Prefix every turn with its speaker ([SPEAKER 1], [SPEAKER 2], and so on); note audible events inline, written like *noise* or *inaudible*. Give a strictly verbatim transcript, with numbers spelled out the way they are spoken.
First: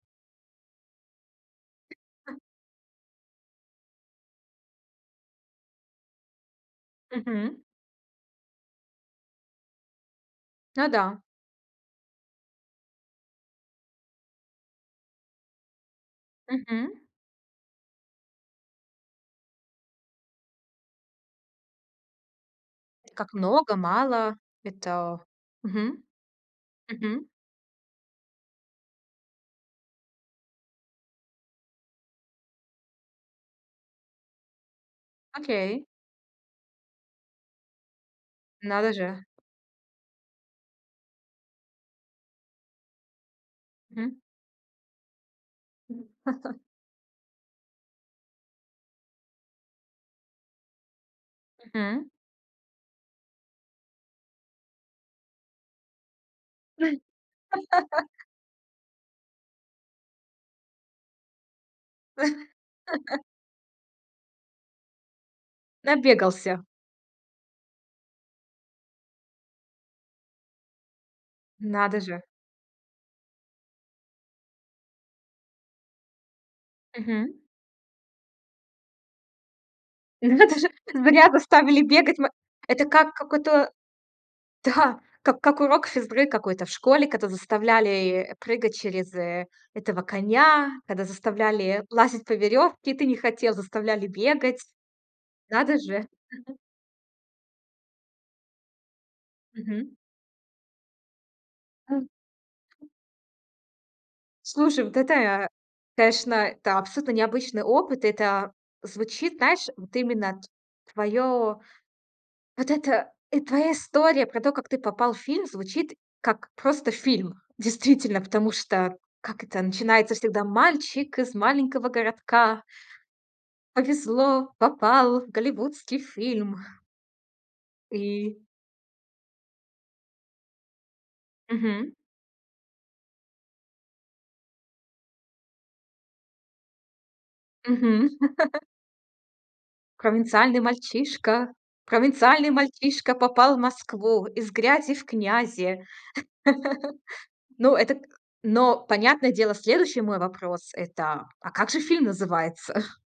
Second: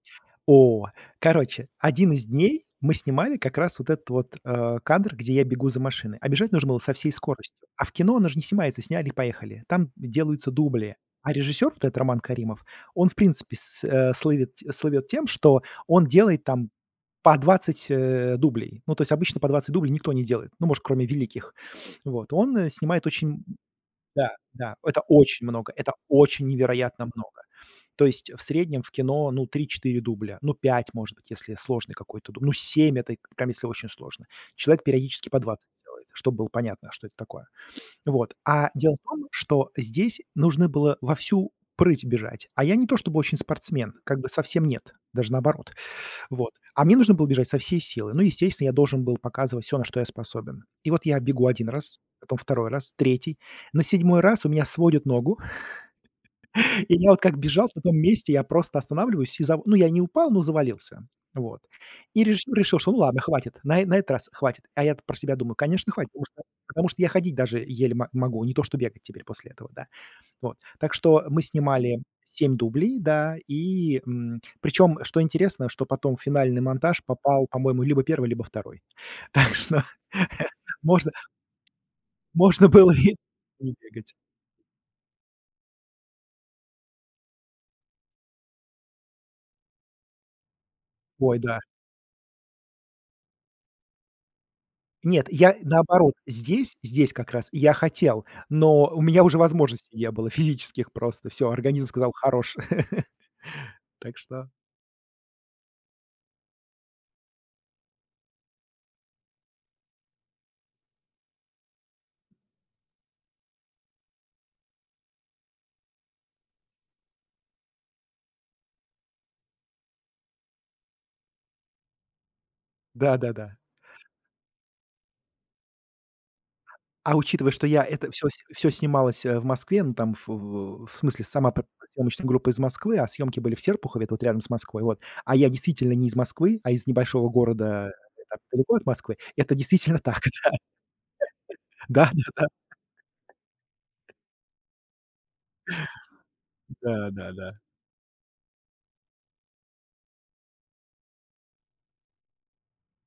[SPEAKER 1] О, короче, один из дней мы снимали как раз вот этот вот, э, кадр, где я бегу за машиной, а бежать нужно было со всей скоростью.
[SPEAKER 2] Мгм.
[SPEAKER 1] А в кино, оно же не снимается "сняли и поехали", там делаются дубли,
[SPEAKER 2] Да-да.
[SPEAKER 1] а режиссёр, вот этот Роман Каримов, он в принципе с с э, слывет слывёт тем, что он делает там
[SPEAKER 2] Мгм.
[SPEAKER 1] по двадцать, э-э, дублей. Ну, то есть обычно по двадцать дублей никто не делает, ну, может, кроме великих. *sniffs* Вот, он снимает
[SPEAKER 2] Как
[SPEAKER 1] очень
[SPEAKER 2] много,
[SPEAKER 1] Да,
[SPEAKER 2] мало?
[SPEAKER 1] да, это
[SPEAKER 2] Это
[SPEAKER 1] очень много, это
[SPEAKER 2] Мгм.
[SPEAKER 1] очень невероятно
[SPEAKER 2] Мгм.
[SPEAKER 1] много. То есть в среднем в кино, ну, три четыре дубля, ну, пять, может быть, если сложный какой-то ду ну, семь, это прям если очень сложный. Человек периодически по двадцать
[SPEAKER 2] Окей.
[SPEAKER 1] делает, чтоб было понятно, что это такое. *sniffs* Вот. А
[SPEAKER 2] Надо
[SPEAKER 1] дело в
[SPEAKER 2] же.
[SPEAKER 1] том, что здесь нужно было во всю прыть бежать, а я не то чтобы очень спортсмен, как
[SPEAKER 2] Мгм.
[SPEAKER 1] бы совсем нет, даже наоборот, вот,
[SPEAKER 2] *laughs*
[SPEAKER 1] а мне нужно было бежать со всей силы, ну, естественно, я должен был показывать всё, на что я способен. И вот я бегу один раз,
[SPEAKER 2] Мгм.
[SPEAKER 1] потом второй раз, третий, на седьмой раз у меня сводит ногу, *laughs* и я вот как бежал на том
[SPEAKER 2] *laughs*
[SPEAKER 1] месте, я просто останавливаюсь и за ну, я не упал, но завалился, вот. И режиссер решил, что ну ладно,
[SPEAKER 2] *laughs*
[SPEAKER 1] хватит, на э на этот раз хватит. А я-то про себя думаю: конечно, хватит, потому что
[SPEAKER 2] Набегался.
[SPEAKER 1] потому что я ходить даже еле мо могу, не то что бегать теперь после этого, да. Вот. Так что мы
[SPEAKER 2] Надо
[SPEAKER 1] снимали
[SPEAKER 2] же.
[SPEAKER 1] семь дублей, да, и, мм, причём, что интересно, что потом в финальный монтаж
[SPEAKER 2] Мгм.
[SPEAKER 1] попал, по-моему, либо первый, либо второй. Так что
[SPEAKER 2] Надо
[SPEAKER 1] *chuckles*
[SPEAKER 2] же,
[SPEAKER 1] можно
[SPEAKER 2] зря заставили бегать ма
[SPEAKER 1] можно
[SPEAKER 2] Это
[SPEAKER 1] было
[SPEAKER 2] как,
[SPEAKER 1] и
[SPEAKER 2] какой-то
[SPEAKER 1] не бегать.
[SPEAKER 2] Да, как как урок физ-ры какой-то в школе, когда заставляли прыгать через э этого коня, когда
[SPEAKER 1] Ой, да.
[SPEAKER 2] заставляли лазить по веревке, и ты не хотел, заставляли бегать.
[SPEAKER 1] Нет, я
[SPEAKER 2] Надо же
[SPEAKER 1] наоборот,
[SPEAKER 2] *chuckles*
[SPEAKER 1] здесь, здесь как раз, я хотел, но у меня уже
[SPEAKER 2] Мгм.
[SPEAKER 1] возможностей не было физических просто. Всё, организм сказал: "Хорош!" *laughs* Так что
[SPEAKER 2] Слушай, вот это я конечно, это абсолютно необычный опыт. Это звучит, знаешь, вот именно т твоё вот это твоя история про то, как ты попал в фильм, звучит как просто фильм. Действительно, потому что как это начинается всегда: "Мальчик из маленького городка.
[SPEAKER 1] Да-да-да.
[SPEAKER 2] Повезло, попал в голливудский фильм".
[SPEAKER 1] А учитывая, что я это всё с
[SPEAKER 2] И
[SPEAKER 1] всё снималось, э, в Москве, ну, там, ф в в смысле сама п
[SPEAKER 2] Мгм.
[SPEAKER 1] съёмочная группа из Москвы, а съёмки были в Серпухове, это вот рядом с Москвой, вот, а я действительно не из Москвы, а из небольшого города
[SPEAKER 2] Мгм.
[SPEAKER 1] не так
[SPEAKER 2] *laughs*
[SPEAKER 1] далеко от Москвы, это действительно так, да.
[SPEAKER 2] "Провинциальный мальчишка провинциальный мальчишка попал в Москву, из грязи в князи".
[SPEAKER 1] *laughs* Да-да-да. *chuckles* Да-да-да.
[SPEAKER 2] *laughs* Но, это к Но, понятное дело, следующий мой вопрос это: а как же фильм называется? *chuckles*